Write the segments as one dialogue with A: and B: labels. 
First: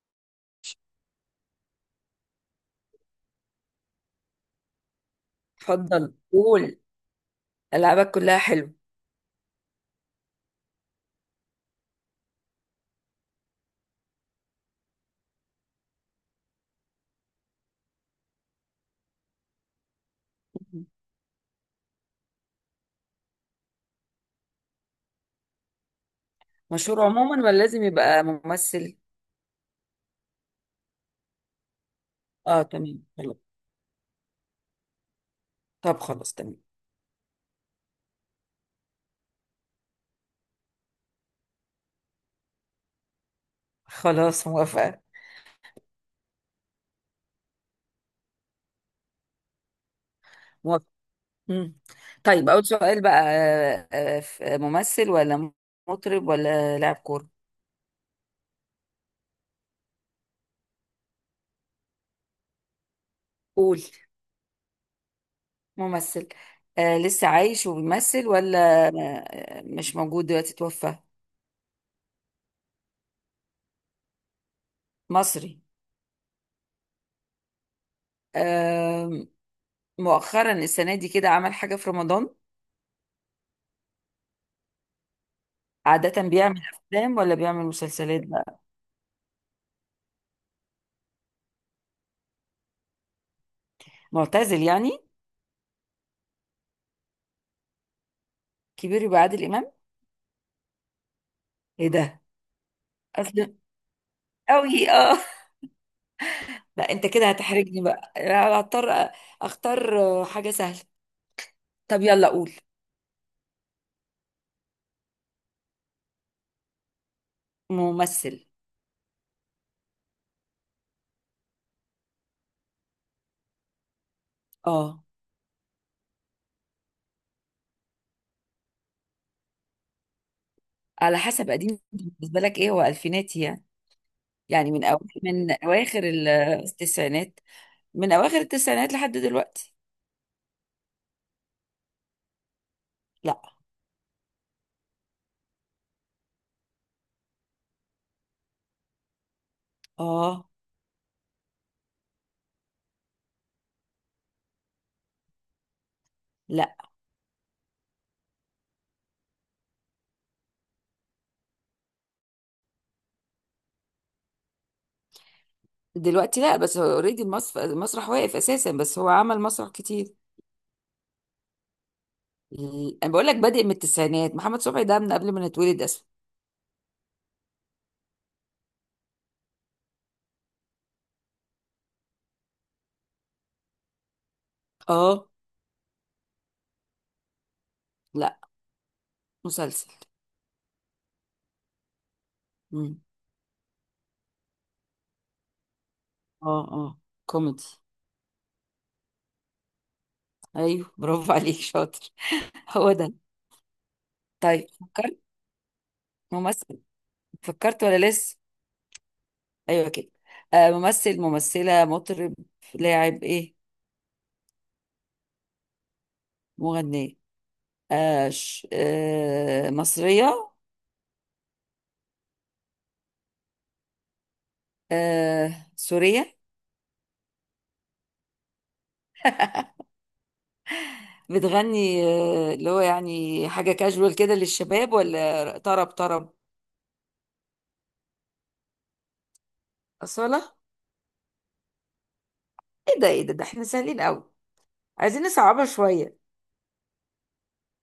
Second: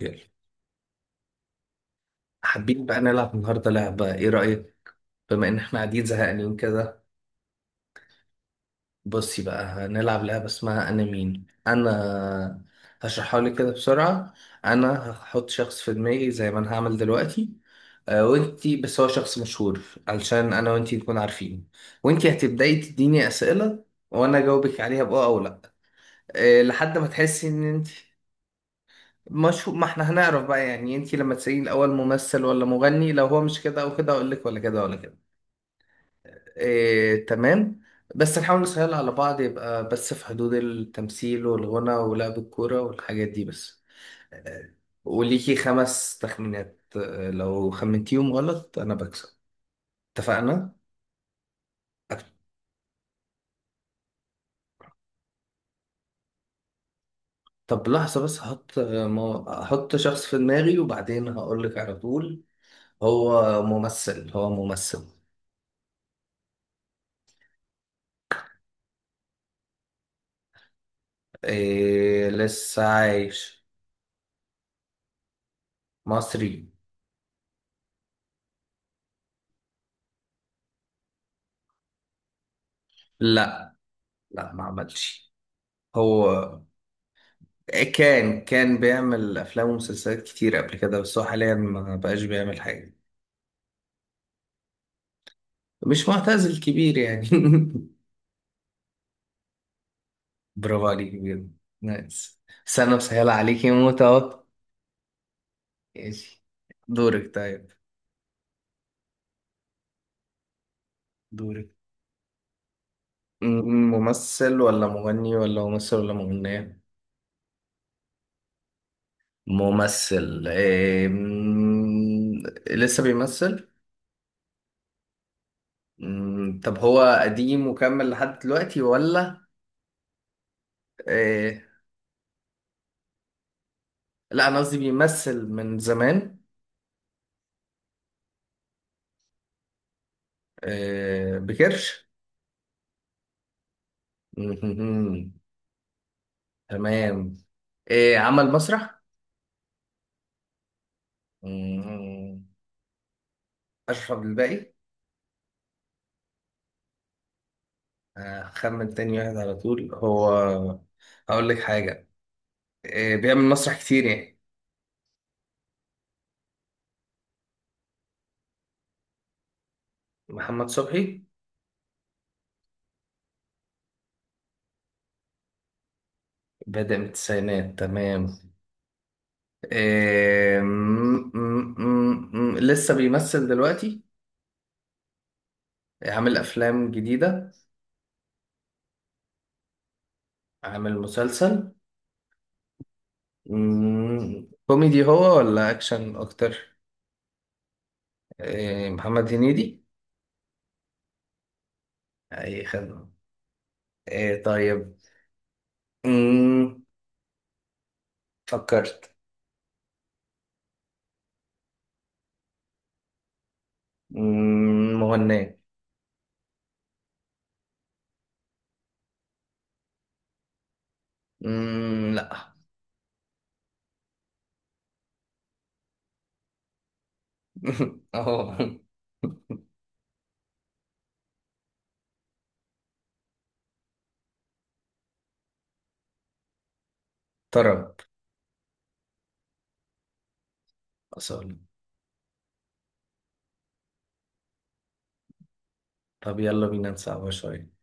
A: يلا، حابين بقى نلعب النهاردة لعبة، ايه رأيك؟ بما ان احنا قاعدين
B: اتفضل
A: زهقانين
B: قول.
A: كده.
B: ألعابك كلها حلو.
A: بصي بقى هنلعب لعبة اسمها انا مين انا. هشرحها لك كده بسرعة. انا هحط شخص في دماغي زي ما انا هعمل دلوقتي. وانتي بس هو شخص مشهور، علشان انا
B: مهم.
A: وانتي نكون عارفين. وانتي هتبدأي تديني اسئلة وانا اجاوبك عليها بأه او لا. لحد
B: مشهور
A: ما
B: عموما
A: تحسي
B: ولا
A: ان
B: لازم
A: انتي
B: يبقى ممثل؟
A: مشهور، ما احنا هنعرف بقى. يعني انتي لما تسألين الاول ممثل
B: اه،
A: ولا
B: تمام،
A: مغني، لو
B: حلو.
A: هو مش كده او كده اقول لك ولا كده ولا كده.
B: طب خلاص، تمام.
A: إيه، تمام. بس نحاول نسهلها على بعض، يبقى بس في حدود التمثيل والغنى ولعب الكورة والحاجات دي بس.
B: خلاص
A: آه،
B: موافقة.
A: وليكي 5 تخمينات. لو خمنتيهم غلط أنا بكسب، اتفقنا؟
B: موافقة. مم.
A: أك-
B: طيب أول سؤال بقى، ممثل ولا مطرب ولا لاعب كورة؟
A: طب لحظة بس هحط هحط شخص في دماغي وبعدين هقولك على طول. هو
B: قول.
A: ممثل، هو ممثل.
B: ممثل. آه، لسه عايش وبيمثل ولا مش موجود دلوقتي، توفى؟
A: إيه، لسه عايش.
B: مصري؟
A: مصري.
B: آه. مؤخرا السنة دي كده عمل حاجة في رمضان؟
A: لا، لا ما عملش.
B: عادة
A: هو
B: بيعمل أفلام ولا بيعمل مسلسلات؟
A: كان بيعمل افلام ومسلسلات كتير قبل كده، بس هو حاليا ما بقاش بيعمل حاجه.
B: معتزل يعني؟
A: مش معتزل، كبير يعني.
B: كبير يبقى عادل امام.
A: برافو عليك بجد.
B: ايه ده!
A: نايس. بس انا مسهله
B: اصل
A: عليك يا موت اهو.
B: قوي، اه.
A: ماشي.
B: لا، انت كده
A: دورك، طيب.
B: هتحرجني بقى أنا هضطر اختار حاجه سهله.
A: دورك.
B: طب يلا قول.
A: م- ممثل ولا مغني، ولا ممثل ولا مغنيه؟
B: ممثل.
A: ممثل، إيه لسه بيمثل.
B: اه.
A: طب هو قديم وكمل لحد دلوقتي ولا؟
B: على حسب،
A: إيه،
B: قديم بالنسبه لك ايه هو الفيناتي يعني؟
A: لا انا
B: يعني
A: قصدي بيمثل
B: من
A: من
B: اواخر
A: زمان.
B: التسعينات. من اواخر التسعينات لحد دلوقتي.
A: آه، بكرش.
B: لا.
A: مهمهم. تمام. آه، عمل مسرح.
B: اه.
A: مهم. أشرف عبد الباقي.
B: لا.
A: هخمن تاني واحد على طول هو، هقول لك حاجة. آه، بيعمل مسرح كتير يعني؟
B: دلوقتي لا، بس هو اوريدي المسرح واقف اساسا، بس هو عمل مسرح كتير.
A: محمد صبحي.
B: انا بقول لك بادئ من التسعينات، محمد صبحي ده من قبل ما نتولد اصلا.
A: بدأ من التسعينات، تمام. آه لسه بيمثل دلوقتي؟
B: اه.
A: عامل أفلام جديدة؟
B: لا. مسلسل.
A: عامل مسلسل.
B: مم.
A: كوميدي هو ولا أكشن
B: اه،
A: أكتر؟
B: اه. كوميدي.
A: آه، محمد هنيدي.
B: ايوه، برافو عليك، شاطر.
A: اي
B: هو
A: خدمة.
B: ده.
A: إيه،
B: طيب
A: طيب.
B: فكرت؟ ممثل.
A: مم.
B: فكرت ولا لسه؟
A: فكرت.
B: ايوه كده. آه، ممثل ممثلة مطرب لاعب ايه؟
A: مغنية.
B: مغنية. آه، مصرية؟
A: لا.
B: آه، سورية؟
A: اهو.
B: بتغني اللي هو يعني حاجة كاجوال كده للشباب ولا طرب طرب؟
A: طرب.
B: أصالة.
A: اصلا.
B: ايه ده! ايه ده! ده احنا سهلين قوي. عايزين نصعبها شوية.
A: طب يلا بينا نصعبها شوية.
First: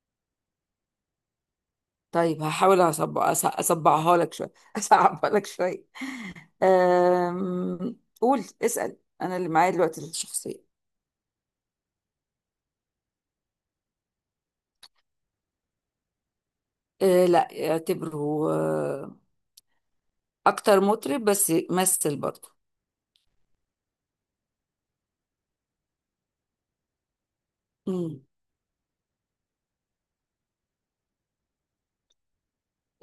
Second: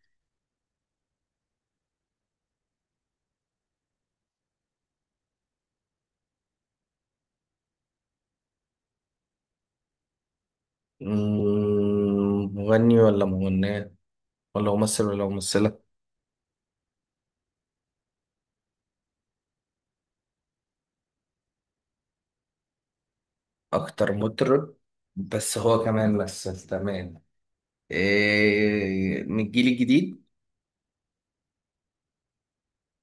B: طيب هحاول أصبعها لك شوية. أصعبها لك شوية. قول، اسأل، أنا اللي معايا دلوقتي الشخصية.
A: مغني ولا مغنية، ولا ممثل ولا ممثلة؟
B: أه لا، اعتبره أكتر مطرب بس مثل برضه.
A: اكتر مطرب، بس هو كمان مثل، تمام.
B: مم.
A: إيه، من الجيل الجديد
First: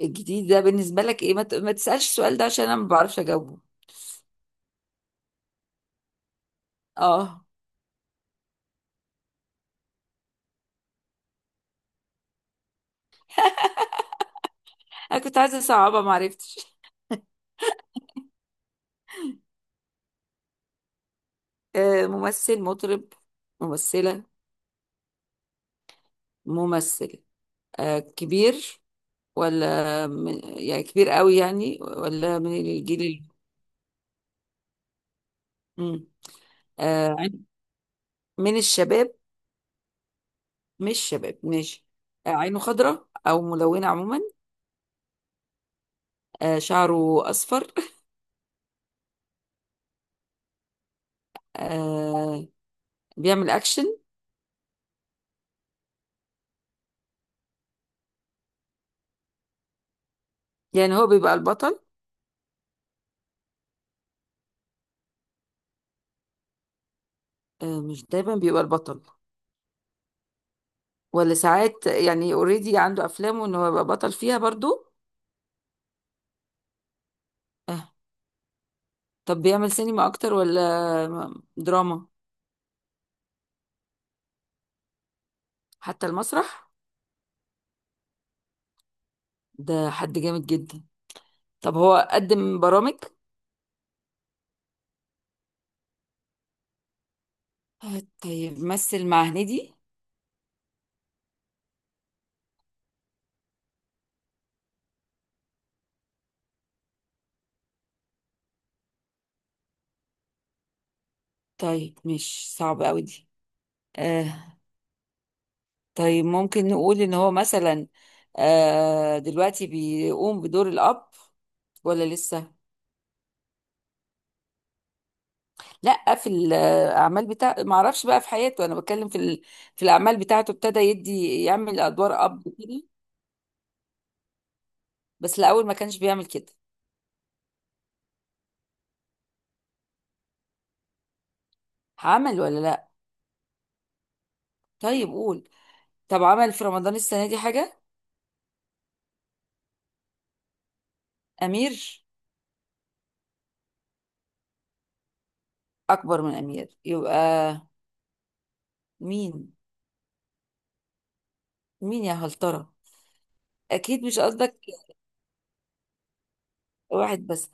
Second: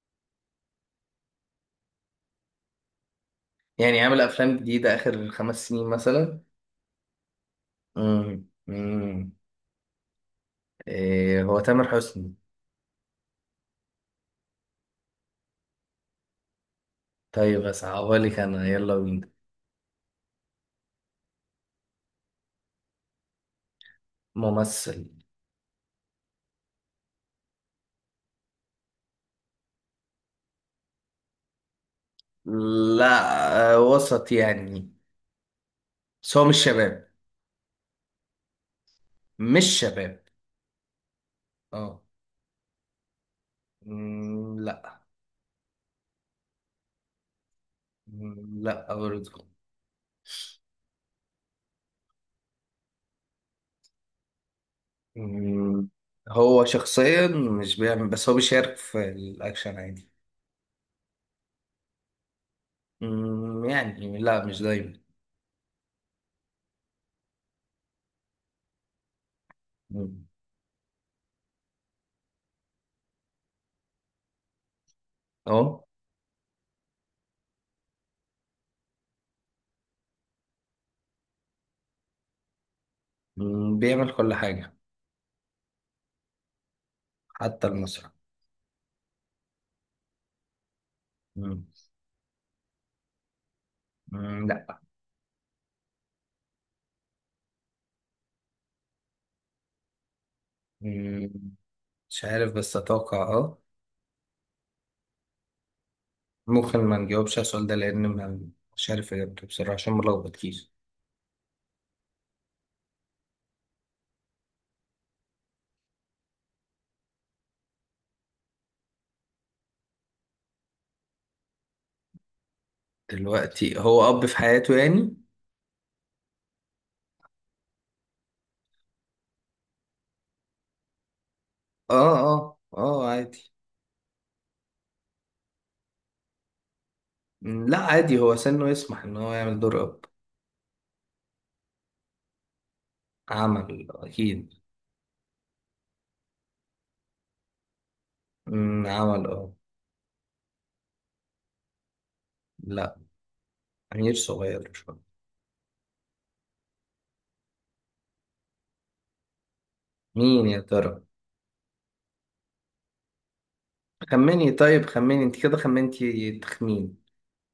B: الجديد ده بالنسبة لك إيه، ما تسألش السؤال ده عشان أنا ما بعرفش أجاوبه.
A: يعني؟ عامل افلام جديدة اخر 5 سنين مثلا؟
B: أه.
A: مم. مم. إيه، هو تامر حسني.
B: أنا كنت عايزة أصعبها ما عرفتش.
A: طيب أصعبها لك أنا، يلا بينا.
B: أه، ممثل مطرب ممثلة.
A: ممثل.
B: ممثل. أه، كبير ولا يعني كبير قوي يعني، ولا من الجيل
A: لا، آه، وسط يعني.
B: مم.
A: بس هو مش شباب.
B: آه، عين- من الشباب؟
A: مش شباب،
B: مش شباب، ماشي.
A: اه.
B: آه، عينه خضراء او ملونه عموما؟
A: لا.
B: آه، شعره اصفر؟
A: لا برضه.
B: آه، بيعمل اكشن؟
A: مم، هو شخصيا مش بيعمل، بس هو بيشارك في الأكشن عادي.
B: يعني هو بيبقى البطل؟
A: يعني لا، مش دايما.
B: آه، مش دايما بيبقى البطل.
A: مم،
B: ولا ساعات، يعني اوريدي عنده افلامه ان هو يبقى بطل فيها برضو.
A: اه.
B: آه، طب بيعمل سينما اكتر ولا دراما؟
A: بيعمل كل حاجة.
B: حتى المسرح.
A: حتى المسرح.
B: ده حد جامد جدا.
A: مم،
B: طب هو قدم برامج؟
A: لا.
B: آه، طيب مثل مع هنيدي؟
A: مم، مش عارف بس أتوقع اه. ممكن ما نجاوبش على السؤال ده لأن مش عارف إجابته بصراحة عشان ملخبط كيس.
B: طيب مش صعب قوي دي. آه، طيب ممكن نقول ان هو مثلا دلوقتي بيقوم بدور الاب ولا لسه؟
A: دلوقتي هو أب في حياته يعني؟
B: لا، في الاعمال بتاع ما اعرفش بقى في حياته، انا بتكلم في في الاعمال بتاعته، ابتدى يدي يعمل
A: آه
B: ادوار اب
A: آه
B: كده.
A: آه، عادي.
B: بس الاول ما كانش بيعمل كده.
A: لا عادي، هو سنه يسمح إن هو يعمل دور أب.
B: عمل ولا لا؟
A: عمل أكيد.
B: طيب قول. طب عمل في رمضان السنه دي حاجه؟
A: عمل آه.
B: امير؟
A: لا، أمير صغير شوية.
B: اكبر من امير يبقى. مين؟
A: مين يا ترى؟
B: مين يا هلطره؟ اكيد مش
A: خمني
B: قصدك.
A: طيب، خمني أنت كده خمنتي تخمين.
B: واحد بس.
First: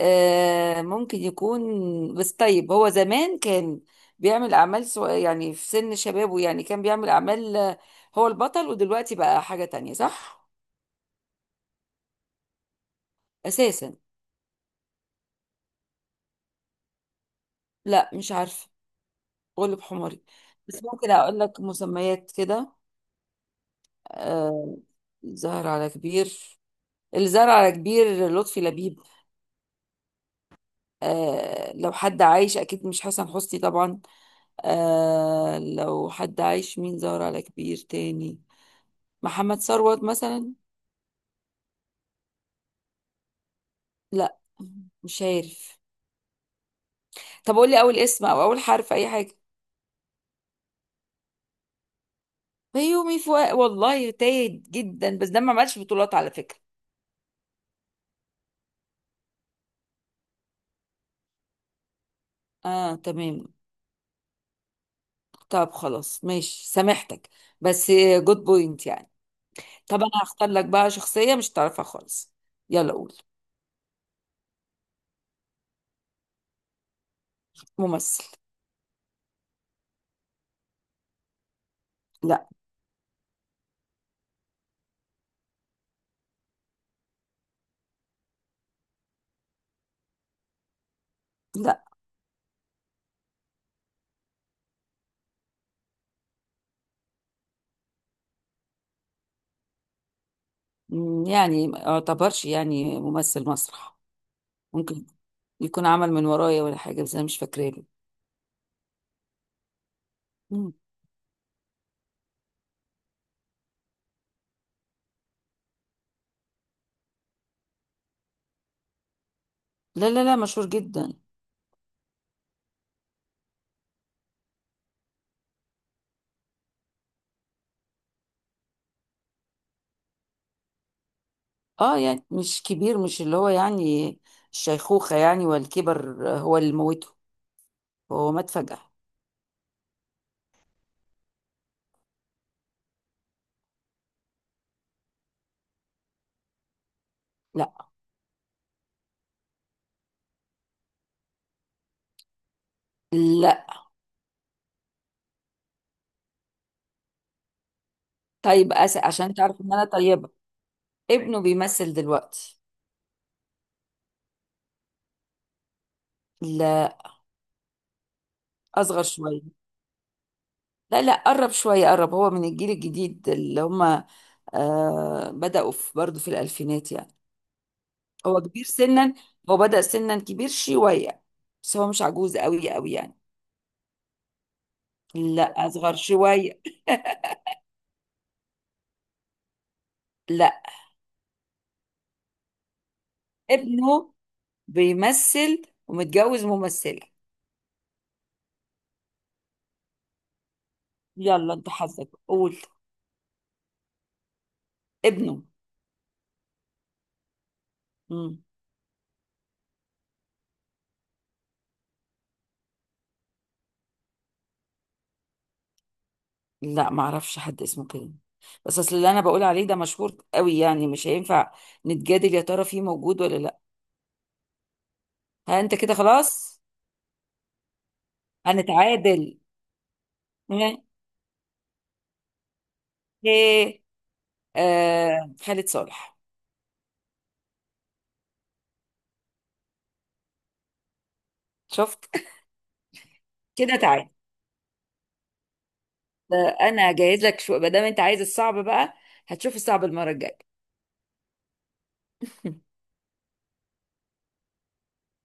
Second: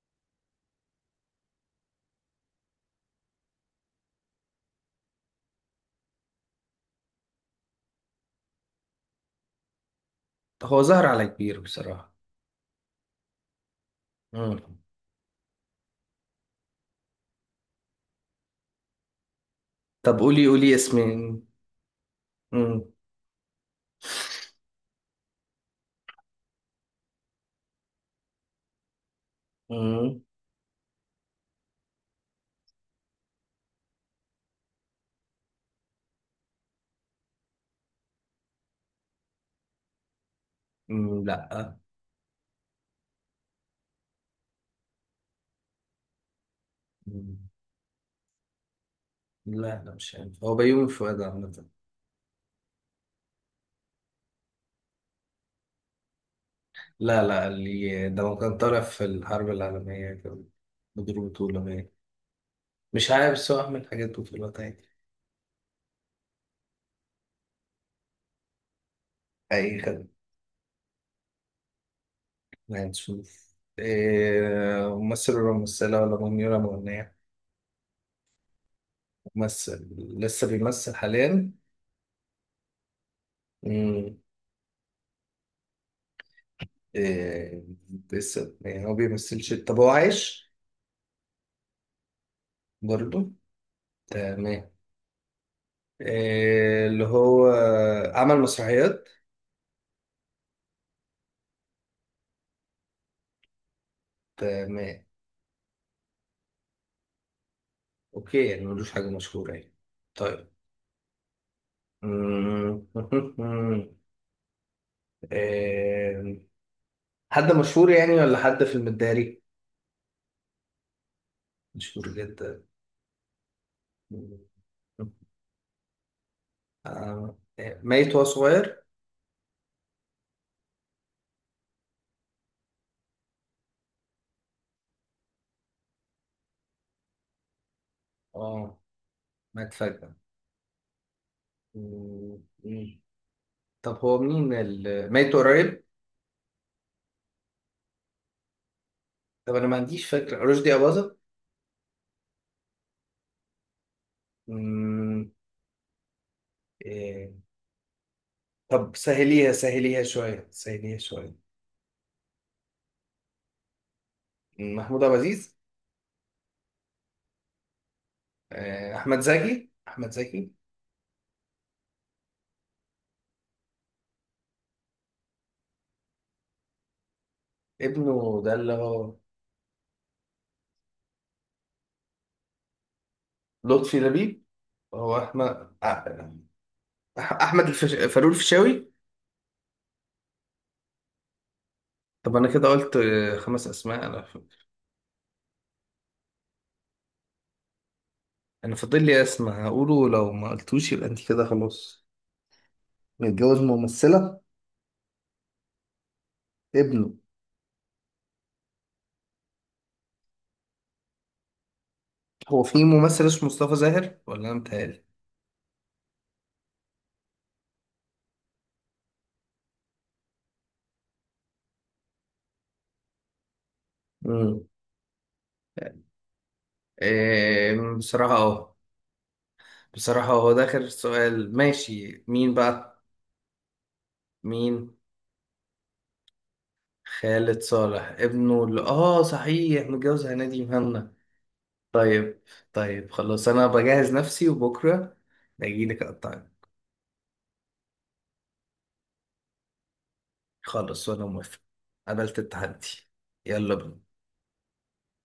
B: آه، ممكن يكون، بس طيب هو زمان كان بيعمل يعني في سن شبابه يعني كان بيعمل أعمال، هو البطل، ودلوقتي بقى حاجة تانية، صح؟
A: هو ظهر على كبير بصراحة.
B: أساسا.
A: مم.
B: لا، مش عارفة. غلب
A: طب
B: حماري.
A: قولي قولي
B: بس ممكن أقول
A: اسمين.
B: لك مسميات كده.
A: مم.
B: آه، الزهر على كبير. الزهر على كبير، لطفي لبيب.
A: مم.
B: لو حد عايش، أكيد مش حسن حسني طبعا. لو حد عايش مين زهر على كبير تاني؟ محمد ثروت مثلا.
A: لا
B: لا. مش عارف. طب قول لي اول اسم او اول حرف، اي حاجه.
A: لا لا، مش عارف هو بيومي فؤاد عامة.
B: بيومي فؤاد، والله تايه جدا، بس ده ما عملش بطولات على فكره.
A: لا لا، اللي ده ما كان طالع في الحرب العالمية كان مدير بطولة باين.
B: اه،
A: مش عارف
B: تمام.
A: بس هو عامل حاجات بطولات عادي.
B: طب خلاص ماشي سامحتك. بس جود بوينت يعني.
A: أي
B: طب
A: خدمة.
B: انا هختار لك بقى شخصيه مش تعرفها خالص. يلا قول.
A: هنشوف. إيه، ممثل ولا ممثلة، ولا مغني ولا مغنية؟
B: ممثل.
A: ممثل. لسه بيمثل حاليا؟
B: لا.
A: مم. إيه، لسه يعني هو بيمثلش. طب هو عايش
B: لا.
A: برضه؟ تمام. إيه اللي هو عمل مسرحيات؟
B: مم، يعني ما يعتبرش يعني ممثل مسرح.
A: تمام.
B: ممكن يكون عمل من ورايا ولا حاجه، بس انا مش فاكراه له.
A: اوكي، يعني ملوش حاجة مشهورة يعني. طيب.
B: مم.
A: مم. آم، حد مشهور يعني ولا حد في المداري؟
B: لا، لا، لا، مشهور جدا.
A: مشهور جدا. آه، ميت وهو صغير.
B: اه، يعني مش كبير، مش اللي هو يعني الشيخوخة يعني والكبر، هو اللي موته. هو مات
A: اه،
B: فجأة.
A: مات فجأة. مم. مم. طب هو مين ميت قريب؟
B: لا.
A: طب انا ما عنديش فكرة. رشدي أباظة؟
B: لا.
A: مم. إيه.
B: طيب
A: طب
B: عشان
A: سهليها
B: تعرف ان انا
A: سهليها
B: طيبة.
A: شوية، سهليها
B: ابنه
A: شوية.
B: بيمثل دلوقتي.
A: محمود عبد العزيز.
B: لا،
A: آه،
B: اصغر
A: أحمد
B: شوية.
A: زكي، أحمد زكي.
B: لا لا، قرب شوية، قرب، هو من الجيل الجديد اللي هم آه بدأوا في برضه في الألفينات يعني.
A: ابنه
B: هو
A: ده
B: كبير
A: اللي
B: سنا.
A: هو
B: هو بدأ سنا كبير شوية. بس هو مش عجوز قوي قوي يعني.
A: لطفي لبيب. هو
B: لا،
A: احمد
B: أصغر شوية.
A: احمد فاروق الفيشاوي.
B: لا.
A: طب انا كده قلت آه، 5 اسماء،
B: ابنه
A: انا
B: بيمثل ومتجوز ممثلة.
A: انا فاضل لي اسم هقوله، لو ما قلتوش يبقى انت كده
B: يلا انت
A: خلاص.
B: حظك، قول.
A: متجوز ممثلة،
B: ابنه.
A: ابنه.
B: مم.
A: هو في ممثل اسمه مصطفى زاهر ولا انا متهيألي؟
B: لا، ما اعرفش حد اسمه كده. بس اصل اللي انا بقول عليه ده مشهور قوي يعني مش هينفع نتجادل. يا ترى فيه موجود ولا لا؟
A: مم.
B: ها انت كده خلاص.
A: إيه بصراحة اه.
B: هنتعادل.
A: بصراحة هو ده
B: ها؟
A: آخر سؤال، ماشي. مين بقى؟
B: ايه.
A: مين.
B: آه، خالد صالح.
A: خالد صالح. ابنه اللي اه صحيح متجوز هنادي مهنا.
B: شفت.
A: طيب. طيب خلاص، انا
B: كده تعالى.
A: بجهز نفسي وبكره اجي لك اقطعك.
B: انا جاهز لك شو ما دام انت عايز الصعب بقى. هتشوف الصعب المرة الجاية.
A: خلاص، وانا موافق. قبلت التحدي. يلا بينا.